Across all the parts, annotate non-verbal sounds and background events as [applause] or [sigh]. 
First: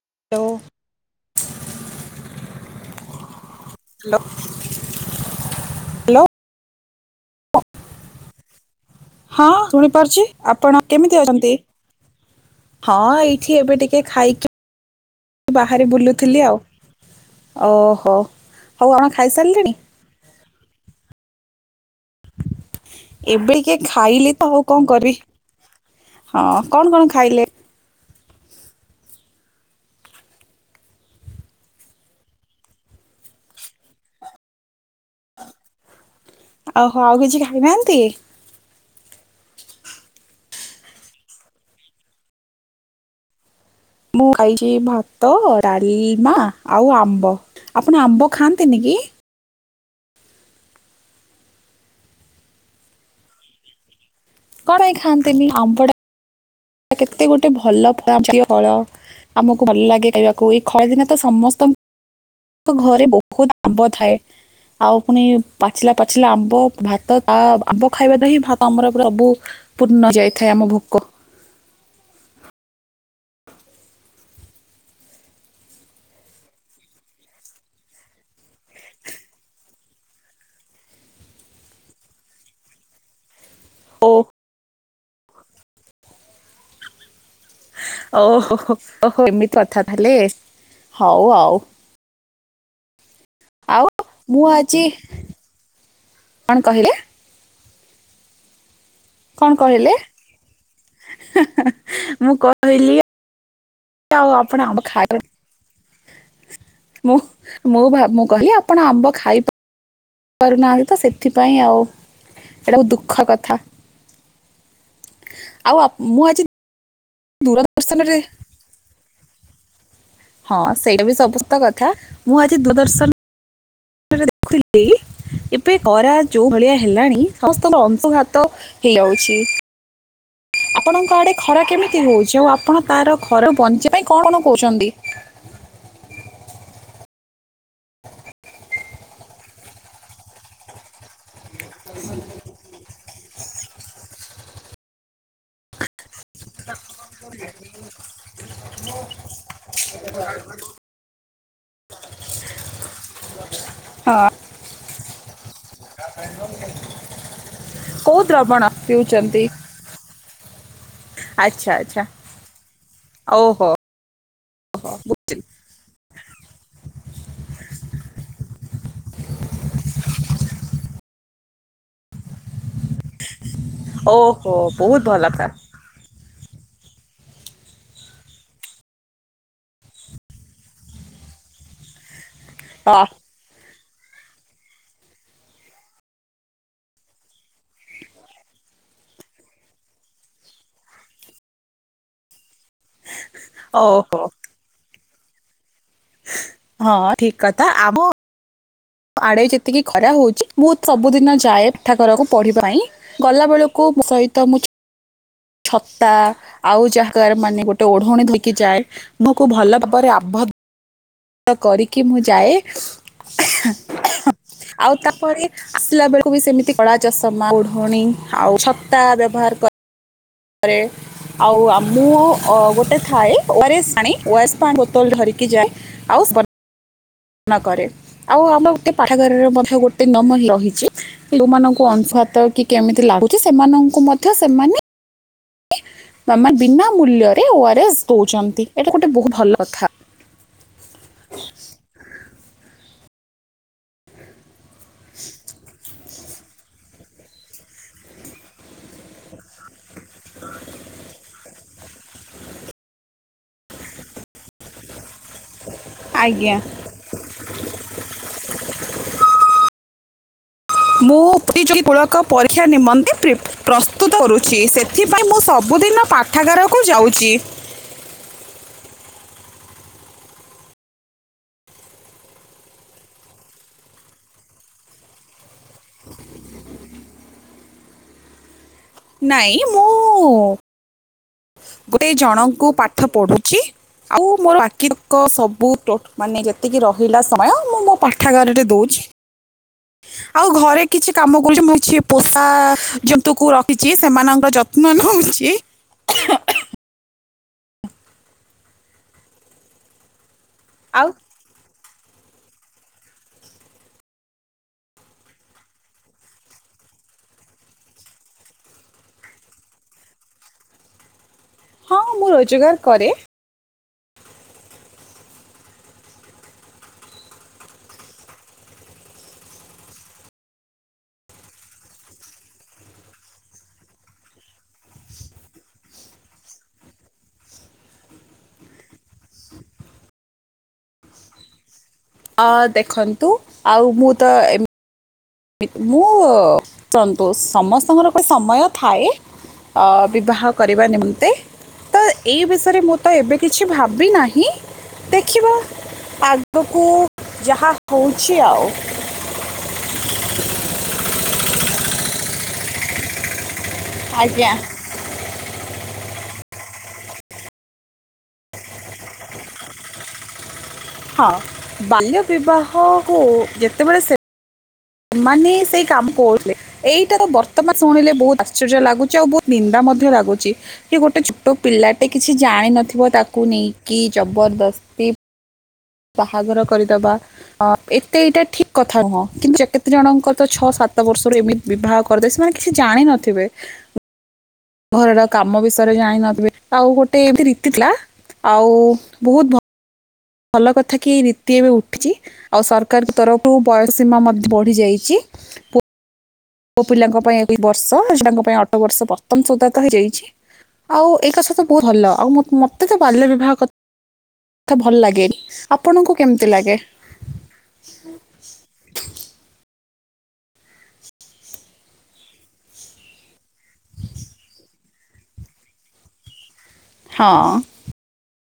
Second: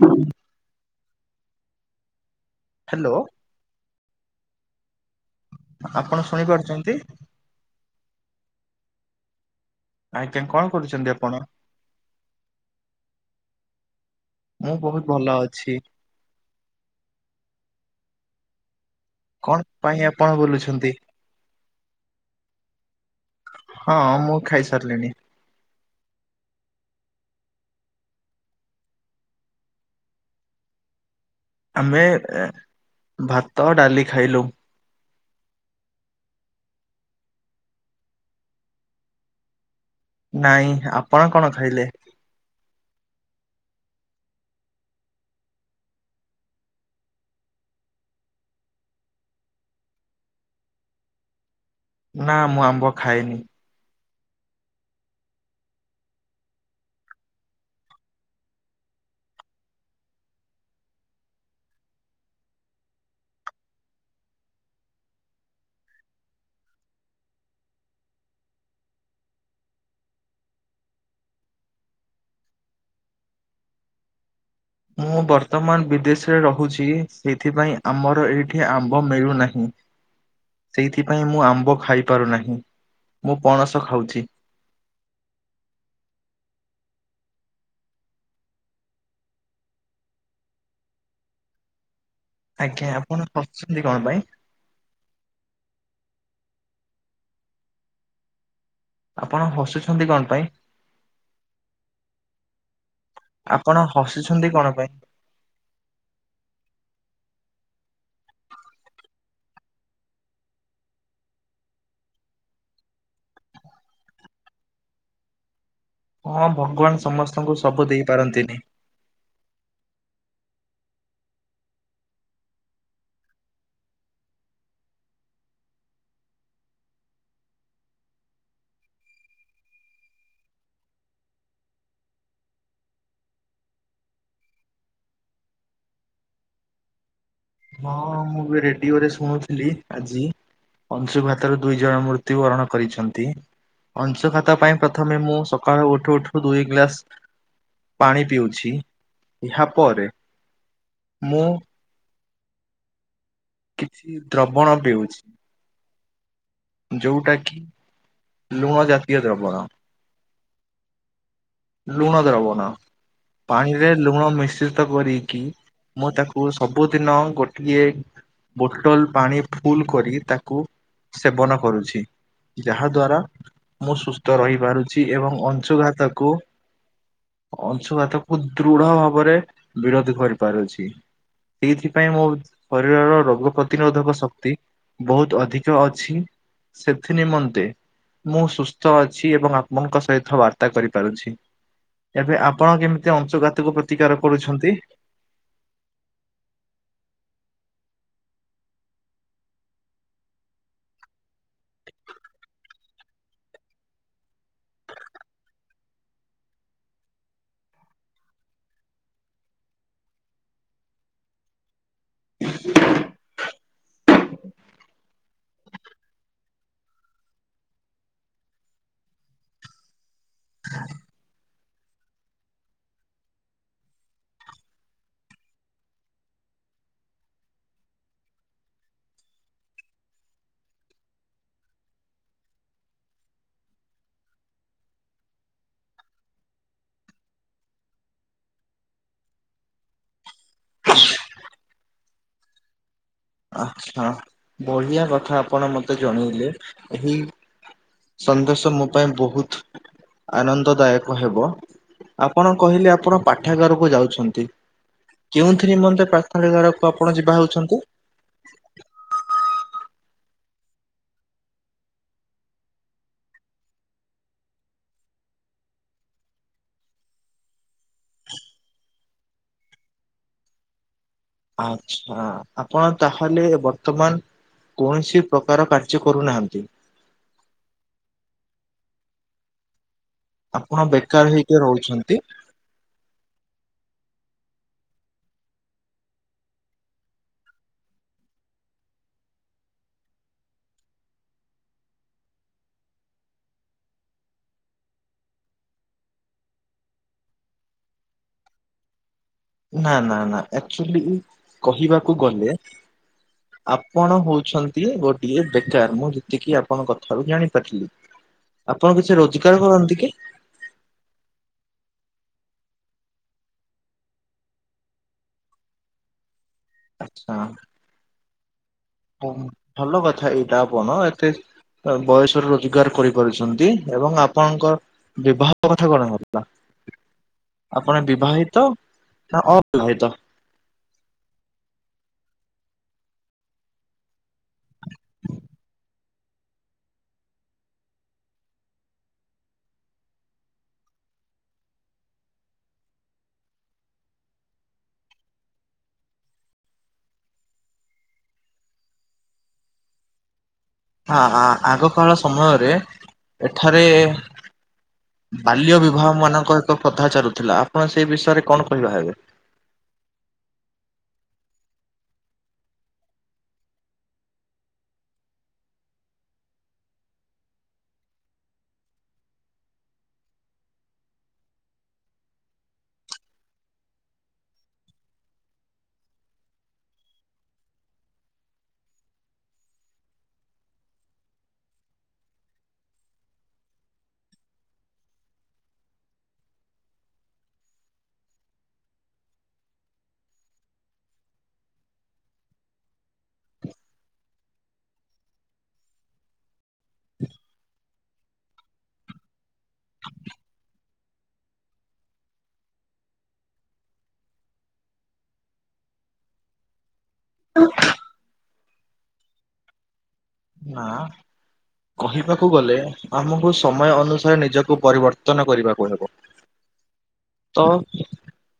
ହୁଁ hello hello. Hello. ଆପଣ ଶୁଣିପାରୁଛନ୍ତି? ହଁ ଶୁଣିପାରୁଛି। ଆଜ୍ଞା କଣ ଆପଣ କରୁଛନ୍ତି କେମିତି ଆପଣ? ଅଛନ୍ତି? ହଁ ଏଇଠି ଏବେ ଟିକେ ଖାଇକି ମୁଁ ବହୁତ ଭଲ ଅଛି। ବାହାରେ ବୁଲୁଥିଲି ଆଉ। ଓହୋ ହଉ ଆଣ ଖାଇ [unintelligible] କଣ ପାଇଁ ଆପଣ ବୁଲୁଛନ୍ତି ଏବେ କିଏ ଖାଇଲି ତ ହଉ କଣ ଖାଇସାରିଲିଣି। କରିବି ହଁ କଣ କଣ ଖାଇଲେ? ଆମେ ଭାତ ଡାଲି ଖାଇଲୁ। ଆଉ ହଁ ଆଉ କିଛି ଖାଇନାହାନ୍ତି। ନାଇଁ ଆପଣ କଣ ଖାଇଲେ? ମୁଁ ଖାଇଛି ଭାତ ଡାଳିମା ଆଉ ଆମ୍ବ। ଆପଣ ଆମ୍ବ ଖାଆନ୍ତିନି କି? ନା ମୁଁ ଆମ୍ବ ଖାଏନି। କଣ ହେଇ ଖାଆନ୍ତିନି ଆମ୍ବଡା। କେତେ ଗୋଟେ ଭଲ ଫମ ଜାତୀୟ ଫଳ ଆମକୁ ଭଲ ଲାଗେ ଖାଇବାକୁ ଏଇ ଖରଦିନେ ତ ସମସ୍ତଙ୍କୁ- ତାଙ୍କ ଘରେ ବହୁତ ଆମ୍ବ ଥାଏ। ଆଉ ପୁଣି ପାଚିଲା ପାଚିଲା ଆମ୍ବ ଭାତ ତା ଆମ୍ବ ଖାଇବା ତ ହିଁ ଭାତ ଆମର ସବୁ- ପୂର୍ଣ୍ଣ ଯାଇଥାଏ ଆମ ଭୋକ। ମୁଁ ବର୍ତ୍ତମାନ ବିଦେଶରେ ରହୁଛି। ସେଇଥିପାଇଁ ଆମର ଏଇଠି ଆମ୍ବ ମିଳୁନାହିଁ। ସେଇଥିପାଇଁ ମୁଁ ଆମ୍ବ ଖାଇପାରୁନାହିଁ ମୁଁ ପଣସ ଓ ଖାଉଛି। ଓହୋ ହୋ ଏମିତି କଥା ତାହଲେ ହଉ ଆଉ। ଆଜ୍ଞା ଆପଣ। ହସୁଛନ୍ତି ଆଉ କଣ ପାଇଁ? ମୁଁ ଆଜି [inaudible] କଣ କହିଲେ ଆପଣ କଣ କହିଲେ ହସୁଛନ୍ତି କଣ ପାଇଁ ମୁଁ କହିଲି ଆପଣ ଆଉ ହସିୁଛନ୍ତି ଆପଣ କଣ ଆମ୍ବ ପାଇଁ? ଖାଇ ମୁଁ ମୁଁ ମୁଁ କହିଲି ଆପଣ ଆମ୍ବ ଖାଇ। କରୁନାହାନ୍ତି ତ ସେଥିପାଇଁ ଆଉ ଏଇଟାକୁ ଦୁଃଖ କଥା ଆଉ ମୁଁ ଆଜି ହଁ ଭଗବାନ ସମସ୍ତଙ୍କୁ ସବୁ ଦେଇ ଦୂରଦର୍ଶନରେ ପାରନ୍ତିନି। ହଁ ସେଇଟା ବି ସମସ୍ତ କଥା ମୁଁ ଆଜି ଦୂରଦର୍ଶନ ଦେଖୁଥିଲି। ଏବେ ଖରା ଯୋଉ ଭଳିଆ ହେଲାଣି ସମସ୍ତଙ୍କ ଅଂଶୁଘାତ ହେଇଯାଉଛି। ଆପଣଙ୍କ ଆଡେ ଖରା କେମିତି ହଉଛି ଆଉ ଆପଣ ତାର ଘରରୁ ବଞ୍ଚିବା ପାଇଁ କଣ କଣ କହୁଛନ୍ତି। ହଓ [unintelligible] [inaudible] ମୁଁ ବି ରେଡ଼ିଓରେ ଶୁଣୁଥିଲି ଆଜି। ଅଂଶୁଘାତର ଦୁଇ ଜଣ ମୃତ୍ୟୁ ବରଣ କରିଛନ୍ତି। ଅଂଶଘାତା ପାଇଁ ପ୍ରଥମେ ମୁଁ ସକାଳୁ ଉଠୁ ଉଠ! [unintelligible] ପିଉଛି। ଏହା ପରେ [inaudible] ମୁଁ କିଛି ହଁ ଦ୍ରବଣ ବିିଉଛି ଯୋଉଟା କି। କୋଉ ଦ୍ରବଣ ଲୁଣ ଯାତିୟ ପିଉଛନ୍ତି ଦ୍ରବଣ ଆଚ୍ଛା ଆଚ୍ଛା ଲୁଣ ଦ୍ରବଣ ନା ଓହୋ ପାଣି ରେ ଲୁଣ ମିଶ୍ରିତ ଓହୋ ବୁଝିଲି କରିକି ମୁଁ ତାକୁ ସବୁଦିନ ଗୋଟିଏ- ବୋଟଲ ପାଣି ଫୁଲ କରି ତାକୁ। ସେବନ କରୁଛି ଯାହା ଦ୍ଵାରା ମୁଁ ସୁସ୍ଥ ଓହୋ ବହୁତ ରହିପାରୁଛି ଭଲ ଏବଂ କଥା ଅଂଶୁଘାତକୁ ଅଂଶୁଘାତକୁ ଦୃଢ ଭାବରେ ବିରୋଧ କରିପାରୁଛି ସେଇଥିପାଇଁ ମୋ ଅ, ଶରୀରର ରୋଗ ପ୍ରତି ପ୍ରତିରୋଧକ ଶକ୍ତି ବହୁତ ଅଧିକ ଅଛି। ସେଥି ନିମନ୍ତେ ମୁଁ ସୁସ୍ଥ ଅଛି ଏବଂ ଆପମଙ୍କ ସହିତ ବାର୍ତ୍ତା କରିପାରୁଛି। ଏବେ ଆପଣ କେମିତି ଅଂଶଘାତକୁ ପ୍ରତିକାର ଓହୋ କରୁଛନ୍ତି। ହଁ ଠିକ କଥା ଆମ- ଆଡେ ଯେତିକି ଖରା ହଉଛି ମୁଁ ସବୁଦିନ ଯାଏ ପିଠା ଘରକୁ ପଢିବା ପାଇଁ। ଗଲା ବେଳକୁ ସହିତ ମୁଁ ସହିତ। ଛତା ଆଉ ଯାହାଗ ମାନେ ଗୋଟେ ଓଢଣୀ ଧରିକି ଯାଏ। ମୁକୁ ଭଲ ଭାବରେ ଆବଦ୍ଧ କରିକି ମୁଁ ଯାଏ ଆଉ ତାପରେ ଆସିଲା ବେଳକୁ ବି ସେମିତି କଳା ଚଷମା ଓଢ଼ଣୀ ଆଉ ଛତା ବ୍ୟବହାର ଘରେ ଆଉ ଆ ମୁଁ ଅ ଗୋଟେ ଥାଏ ଓ ଆର୍ ଏସ ପାଣି ଓ ଆର୍ ଏସ ପାଣି ବୋତଲ ଧରିକି ଯାଏ ଆଉ ସ୍ପ ନକରେ ଆଉ ଆମର ଗୋଟେ ପାଠାଗାରରେ ମଧ୍ୟ ଗୋଟେ ନମନ ରହିଛି ଯୋଉମାନଙ୍କୁ ଅଂଶୁଘାତ କି କେମିତି ଲାଗୁଛି ସେମାନଙ୍କୁ ମଧ୍ୟ ସେମାନେ ବା ବିନା ମୂଲ୍ୟରେ ଓ ଆର୍ ଏସ୍ ଦୋଉଛନ୍ତି ଏଇଟା ଗୋଟେ ବହୁତ ଭଲ କଥା। ହ ଆଛା ବଢିଆ କଥା ଆପଣ ମତେ ଜଣେଇଲେ। ଏହି ସନ୍ଦେଶ ମୋ ପାଇଁ ବହୁତ ଆନନ୍ଦ ଦାୟକ ହେବ। ଆପଣ କହିଲେ ଆପଣ ପାଠାଗାରକୁ ଯାଉଛନ୍ତି। କେଉଁଥି ନିମନ୍ତେ ଆଜ୍ଞା ପ୍ରାର୍ଥନାଗାରକୁ ଆପଣ ଯିବା ହେ? ମୁଁ ପ୍ରତିଯୁକ୍ ମୂଳକ ପରୀକ୍ଷା ନିମନ୍ତେ ପ୍ରିପ ପ୍ରସ୍ତୁତ କରୁଛି ସେଥିପାଇଁ ମୁଁ ସବୁଦିନ ପାଠ ପାଠାଗାରକୁ ଯାଉଛି। ଅଚ୍ଛା ଆପଣ ତାହେଲେ ବର୍ତ୍ତମାନ କୌଣସି ପ୍ରକାର କାର୍ଯ୍ୟ କରୁନାହାନ୍ତି? ନାଇଁ ମୁଁ ଆପଣ ବେକାର୍ ହେଇ ଗୋଟେ ଜଣଙ୍କୁ ପାଠ ପଢୁଚି ଆଉ ମୋର ବାକି ତକ ସବୁ ଟୋ ମାନେ ଯେତିକି ରହିଲା ସମୟ ମୁଁ ମୋ ପାଠାଗାରରେ ଦୋଉଛି। ଆଉ ଘରେ କିଛି କାମ କରୁଚି। ମୁଁ କିଛି ପୋଷା ଜନ୍ତୁକୁ ରଖିଚି ସେମାନଙ୍କର ଯତ୍ନ ନୋଉଛି। ନା ନା ନା ଆକ୍ଚୁଲି ଆଉ କହିବାକୁ ଗଲେ ଆପଣ ହୋଉଚନ୍ତି ଗୋଟିଏ ବେକାର୍ ମୁଁ ଯେତିକି ଆପଣଙ୍କ କଥାରୁୁ ଜାଣିପାରିଲି। ଆପଣ କିଛି ରୋଜଗାର କରନ୍ତି କି? ହଁ ମୁଁ ରୋଜଗାର କରେ। ଆଚ୍ଛା। ହ ଭଲ କଥା ଏଇଟା ଆଉ କଣ ଏତେ ବୟସରେ ରୋଜଗାର କରିପାରୁଚନ୍ତି ଏବଂ ଆପଣଙ୍କ ବିିବାହ କଥା କଣ [unintelligible] ଥିଲା? ଆପଣ ବିବାହିତ ନା ଅବିବାହିତ? ଅ ଦେଖନ୍ତୁ ଆଉ ମୁଁ ତ ଏମ୍ ମୁଁ ଚନ୍ତୁ ସମସ୍ତଙ୍କର ଗୋଟେ ସମୟ ଥାଏ ଅ ବିବାହ କରିବା ନିମନ୍ତେ ତ ଏଇ ବିଷୟରେ ମୁଁ ତ ଏବେ କିଛି ଭାବି ନାହିଁ ଦେଖିବା ଆଗକୁ ଯାହା ହୋଉଚି ଆଉ। ଆ ଆ ଆଗକାଳ ସମୟରେ ଏଠାରେ ଆଜ୍ଞା ବାଲ୍ୟ ବିବାହ ମାନଙ୍କ ଏକ ପ୍ରଥା ଚାଲୁଥିଲା ଆପଣ ସେଇ ବିଷୟରେ କଣ କହିବା ହେବେ? ହଁ ବାଲ୍ୟ ବିବାହ କୁ ଯେତେବେଳେ ସେ ମାନେ ସେଇ କାମ କରୁଥିଲେ ଏଇଟା ତ ବର୍ତ୍ତମାନ ଶୁଣିଲେ ବହୁତ ଆଶ୍ଚର୍ଯ୍ୟ ଲାଗୁଚି ଆଉ ବହୁତ ନିନ୍ଦା ମଧ୍ୟ ଲାଗୁଚି। କି ଗୋଟେ ଛୋଟ ପିଲାଟେ କିଛି ଜାଣିିନଥିବ ତାକୁ ନେଇକି ଜବରଦସ୍ତି ବାହାଘର କରିଦେବା ଅ ଏତେ ଏଇଟା ଠିକ କଥା ନୁହଁ କିନ୍ତୁ କେତେ ଜଣଙ୍କ ତ ଛଅ ସାତ ବର୍ଷରୁ ଏମିତି ବିବାହ କରିଦେବେ ସେମାନେ କିଛି ଜାଣିନଥିବେ। ଘରର କାମ ବିଷୟରେ ଜାଣି ନଥିବେ ଆଉ ଗୋଟେ ଏମତି ରୀତି ଥିଲା ଆଉ ବହୁତ୍ ଭଲ ଭଲ କଥା କି ଏଇ ରୀତି ଏବେ ଉଠିଚି। ଆଉ ସରକାରଙ୍କ ତରଫରୁ ବୟସ ସୀମା ମଧ୍ୟ ବଢି ଯାଇଚି। ମୋ ପିଲାଙ୍କ ପାଇଁ ଦୁଇ ବର୍ଷ ସେଟା ଙ୍କ ପାଇଁ ଅଠର ବର୍ଷ ବର୍ତ୍ତମାନ ସୁଧା ତ ହେଇଯାଇଚି। ଆଉ ଏଇ କଥା ତ ବହୁତ ଭଲ ଆଉ ମ ମତେ ତ ବାଲ୍ୟ ବିବାହ କ ଥା ଭଲ ଲାଗେ ଆପଣଙ୍କୁ କେମିତି ଲାଗେ? ନାଁ। କହିବାକୁ ଗଲେ ଆମୁକୁ ସମୟ ଅନୁସାରେ ନିଜକୁ ପରିବର୍ତ୍ତନ କରିବାକୁ ହେବ। ହଁ। ଓ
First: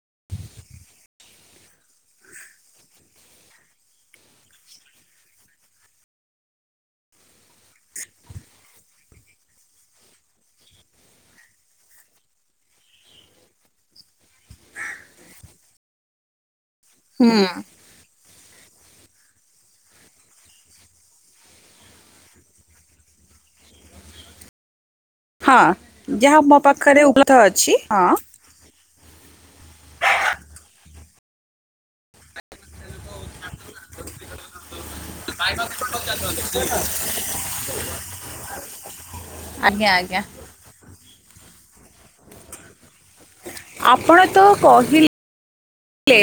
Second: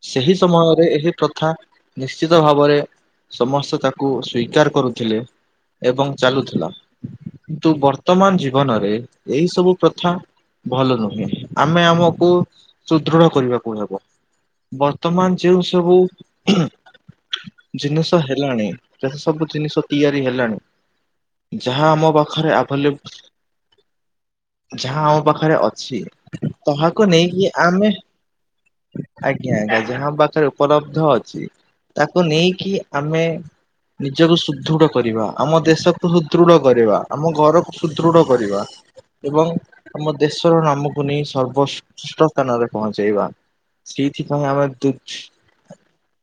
ସେହି ସମୟରେ ଏହି ପ୍ରଥା ନିଶ୍ଚିତ ଭାବରେ ସମସ୍ତେ ତାକୁ ସ୍ବୀକାର କରୁଥିଲେ ଏବଂ ଚାଲୁଥିଲା। କିନ୍ତୁ ବର୍ତ୍ତମାନ ଜୀବନରେ ଏଇ ସବୁ ପ୍ରଥା ଭଲ ନୁହେଁ ଆମେ ଆମକୁ ସୁଦୃଢ କରିବାକୁ ହେବ। ବର୍ତ୍ତମାନ ଯେଉଁ ସବୁ ହୁଁ ହୁଁ। ଜିନିଷ ହେଲାଣି ଯେତେ ସବୁ ଜିନିଷ ତିଆରି ହେଲାଣି ଯାହା ଆମ ପାଖରେ ଆଭେଲେବୁ ଯାହା ଆ ହଁ ପାଖରେ ଅଛି ଯାହା ମୋ ପାଖରେ ତାହାକୁ ଉପଲବ୍ଧ ନେଇକି ଅଛି ଆମେ ହଁ। ଆଜ୍ଞା ଆଜ୍ଞା ଯାହା ଆମ ପାଖରେ ଉପଲବ୍ଧ ଅଛି। ତାକୁ ନେଇକି ଆମେ ନିଜକୁ ସୁଧୃଢ କରିବା ଆମ ଦେଶକୁ ସୁଧୃଢ କରିବା। ଆମ ଘରକୁ ସୁଦୃଢ କରିବା ଏବଂ ଆଜ୍ଞା ଆମ ଆଜ୍ଞା। ଦେଶ [unintelligible] ନାମକୁ ନେଇ ସର୍ବ ଶ୍ରେଶ୍ରେଷ୍ଠ ସ୍ଥାନରେ ପହଞ୍ଚେଇବା ସେଇଥିପାଇଁ ଆମେ ଦି ଲେ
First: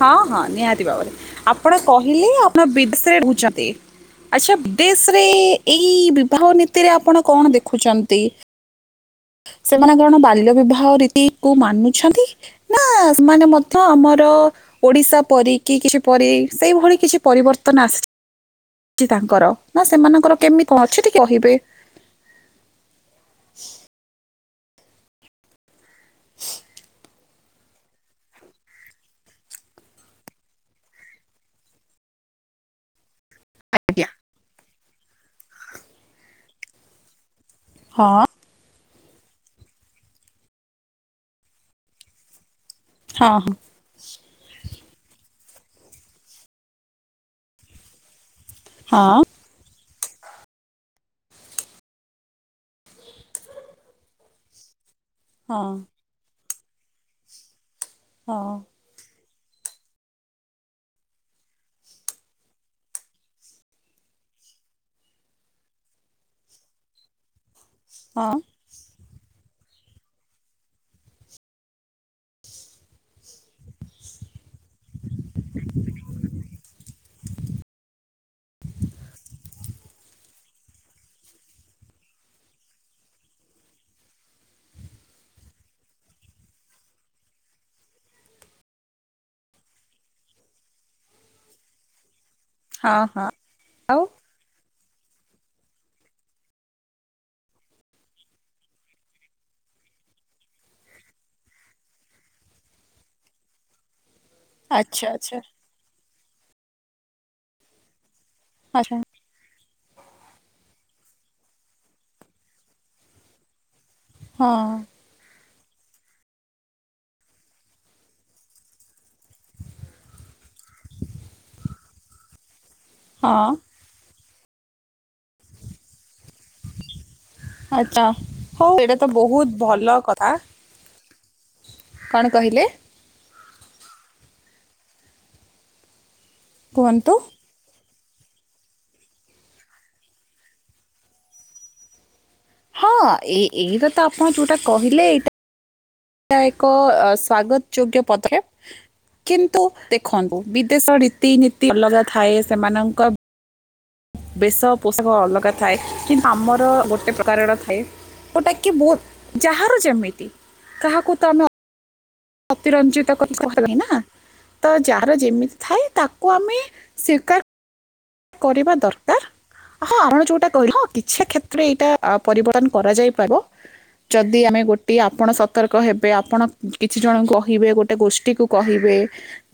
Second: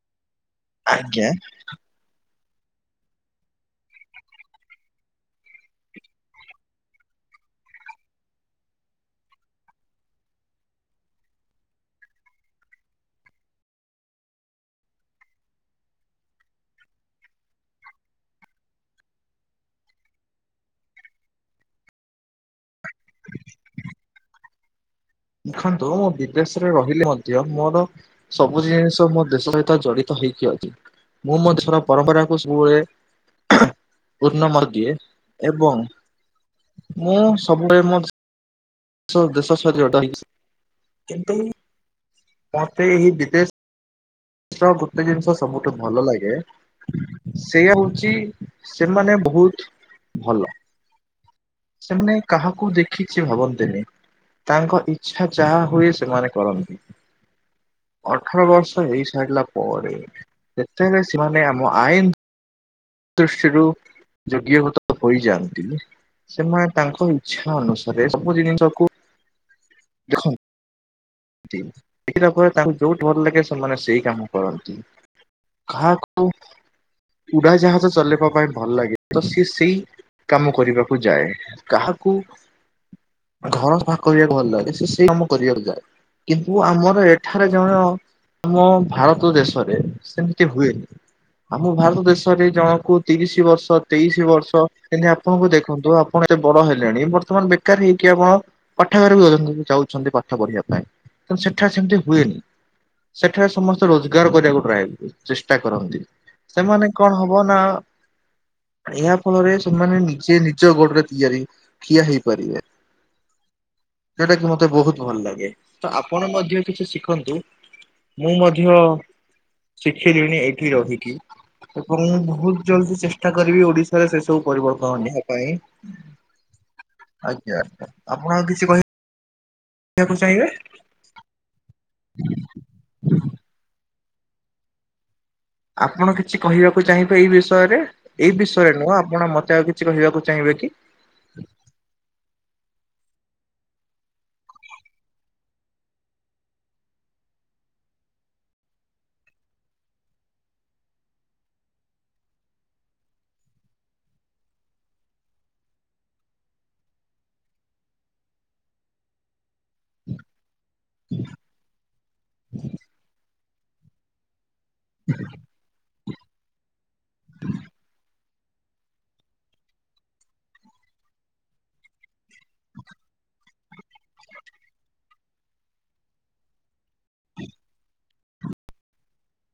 ହଁ ହଁ ନିହାତି ଭାବରେ ଆଜ୍ଞା ଆପଣ କହିଲେ ଆପଣ ବିଦେଶରେ ରହୁଚନ୍ତି। ଆଚ୍ଛା ବିଦେଶରେ ଏଇ ବିବାହ ନୀତିରେ ଆପଣ କଣ ଦେଖୁଚନ୍ତି? ସେମାନେ କଣ ବାଲ୍ୟ ବିବାହ ରୀତି କୁ ମାନୁଛନ୍ତି? ନା ସେମାନେ ମଧ୍ୟ ଆମର ଓଡିଶା ପରି କି କିଛି ପରି ସେଇଭଳି କିଛି ପରିବର୍ତ୍ତନ ଆସି ଚି ତାଙ୍କର ନା ସେମାନଙ୍କର କେମିତି କଣ ଅଛି ଟିକେ କହିବେ? ଦେଖନ୍ତୁ ମୁଁ ବିଦେଶରେ ରହିଲି ମଧ୍ୟ ମୋର ସବୁ ଜିନିଷ ମୋ ଦେଶ ସହିତ ଜଡିତ ହେଇକି ଅଛି। ମୁଁ ମୋ ଦେଶର ପରମ୍ପରା କୁ ସବୁବେଳେ ଆଜ୍ଞା। ଉୂର୍ଣମ ଦିଏ ଏବଂ ମୁଁ ସବୁବେଳେ ମ ହଁ ଦେଶ ଦେଶ ଶରୀର ଟା ହେଇକି କିନ୍ତୁ ମତେ ଏହି ହଁ ବିଦେଶ ସ ଗୋଟେ ଜିନିଷ ସବୁଠୁ ଭଲ ଲାଗେ ସେଇଆ ହଉଚି ସେମାନେ ହଁ ବହୁତ ଭଲ। ସେମାନେ କାହାକୁ ଦେଖିଚି ଭାବନ୍ତିନି ତାଙ୍କ ଇ ଛା ହଁ ଯାହା ହଁ ହୁଏ ସେମାନେ କରନ୍ତି। ଅଠର ହଁ। ବର୍ଷ ହେଇ ସାରିଲା ପରେ ଯେତବେଳେ ସେମାନେ ଆମ ଆଇନ ଦୁଷ୍ଟିରୁ ଯୋଗ୍ୟଭୂତ ହୋଇଯାଆନ୍ତି ସେମାନେ ତାଙ୍କ ଇ ଇଛା ଅନୁସାରେ ହଁ। ସବୁ ଜିନିଷକୁ ଦେଖ ନ୍ତି ଦେଖିଲା ପରେ ତାଙ୍କୁ ଯୋଉଠି ଭଲ ଲାଗେ ସେମାନେ ସେଇ କାମ କରନ୍ତି। କାହାକୁ ଉଡ଼ାଜାହାଜ ଚଲେଇବା ପାଇଁ ଭଲ ଲାଗେ ତ ସିଏ ସେଇ କାମ କରିବାକୁ ଯାଏ କାହାକୁ ଘର ସଫା କରିବାକୁ ଭଲ ଲାଗେ ସେ ସେଇ କାମ କରିବାକୁ ଯାଏ। କିନ୍ତୁ ଆମର ଏଠାରେ ଜଣ ଆମ ଭାରତ ଦେଶରେ ସେମିତି ହୁଏନି ଆମ ଭାରତ ଦେଶ ଷରେ ହଁ ଜଣକୁ ହଁ ତିରିଶ ବର୍ଷ ଆଉ। ତେଇଶି ବର୍ଷ। ଯେମିତି ଆପଣଙ୍କୁ ଦେଖନ୍ତୁ ଆପଣ ଏତେ ବଡ ହେଲେଣି ବର୍ତ୍ତମାନ ବେକାର ହେଇକି ଆପଣ ପାଠାଗାର [unintelligible] ଯାଉଛନ୍ତି ପାଠ ପଢିବା ପାଇଁ। ନ୍ତୁ ସେଠା ସେମିତି ହୁଏନି ସେଠାରେ ସମସ୍ତେ ରୋଜଗାର କରିବାକୁ ଆଚ୍ଛା ଟ୍ରାଏ ଆଚ୍ଛା ଚେଷ୍ଟା କରନ୍ତି ସେମାନେ କଣ ହବ ନା ଆଚ୍ଛା ଏହା ଫଳରେ ସେମାନେ ନିଜେ ନିଜ ଗୋଡରେ ତିଆରି ଠିଆ ହେଇପାରିବେ। ସେଇଟା କି ହଁ ମତେ ବହୁତ ଭଲ ଲାଗେ। ତ ଆପଣ ମଧ୍ୟ କିଛି ଶିଖନ୍ତୁ, ମୁଁ ମଧ୍ୟ ଶିଖିଲିଣି ଏଇଠି ରହିକି ଏବଂ ବହୁତ ଜଲ୍ଦି ଚେଷ୍ଟା ହଁ କରିବି ଓଡିଶାରେ ସେ ସବୁ ପରିବର୍ତ୍ତନ ନିବା ପାଇଁ ଆ ଆ ଆଚ୍ଛା। ଆପଣ ଆଉ କିଛି ହଉ କହିବେ? ଏଇଟା ତ ବହୁତ ଭଲ କଥା କଣ କହିଲେ? [unintelligible] [inaudible] ଆପଣ କିଛି କହିବାକୁ କୁହନ୍ତୁ। ଚାହିଁବେ ଏଇ ବିଷ ବିଷୟରେ ଏଇ ବିଷୟରେ ନୁହଁ ଆପଣ ମତେ ଆଉ କିଛି କହିବାକୁ ଚାହିଁବେ କି? ହଁ ଏ ଏଇରା ତ ଆପଣ ଯୋଉଟା କହିଲେ ଏଇଟା ଏହା ଏକ ସ୍ଵାଗତ ଯୋଗ୍ୟ ପଦେକ୍ଷେପ୍। କିନ୍ତୁ ଦେଖନ୍ତୁ ବିଦେଶ ରୀତି ନୀତି ଅଲଗା ଥାଏ ସେମାନଙ୍କ ବେଶ ପୋଷାକ ଅଲଗା ଥାଏ କିନ୍ତୁ ଆମର ଗୋଟେ ପ୍ରକାରର ଥାଏ। ଯଉଟାକି ବହୁତ ଯାହାର ଯେମିତି କାହାକୁ ତ ଆମେ ଅ ତିରଞ୍ଜିତ କ କହିବେ ନା। ତ ଯାର ଯେମିତି ଥାଏ ତାକୁ ଆମେ କରିବା ଦରକାର। ହଁ ଆମର ଯୋଉଟା କହିଲେ କିଛି କ୍ଷେତ୍ରରେ ଏଇଟା ପରିବର୍ତ୍ତନ କରାଯାଇ ପାରିବ। ଯଦି ଆମେ ଗୋଟିଏ ଆପଣ ସତର୍କ ହେବେ ଆପଣ କିଛି ଜଣ କହିବେ ଗୋଟେ ଗୋଷ୍ଠୀକୁ କହିବେ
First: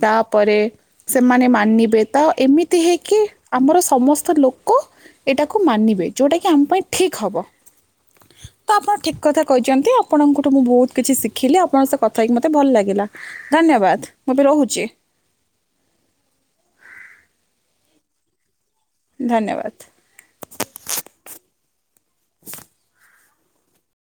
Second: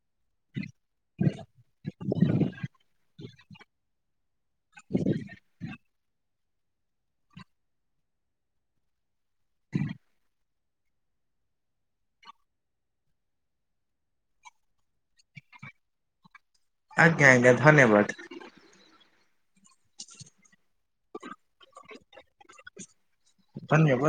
ତାପରେ ସେମାନେ ମାନିବେ ତ ଏମିତି ହେଇକି। ଆମର ସମସ୍ତ ଲୋକ ଏଇଟାକୁ ମାନିବେ ଯେଉଁଟାକି ଆମ ପାଇଁ ଠିକ୍ ହେବ। [unintelligible] [inaudible] ତ ଆପଣ ଠିକ କଥା କହିଛନ୍ତି। ଆପଣଙ୍କଠୁ ମୁଁ ବହୁତ କିଛି ଶିଖିଲି ଆପଣଙ୍କ ସହ କଥା ହେକି ମତେ ଭଲ ଲାଗିଲା। ଧନ୍ୟବାଦ ମୁଁ ଏ ବି ରହୁଛି। ଆଜ୍ଞା ଆଜ୍ଞା ଧନ୍ୟବାଦ। ଧନ୍ୟବାଦ। [unintelligible] [inaudible] ଧନ୍ୟବାଦ।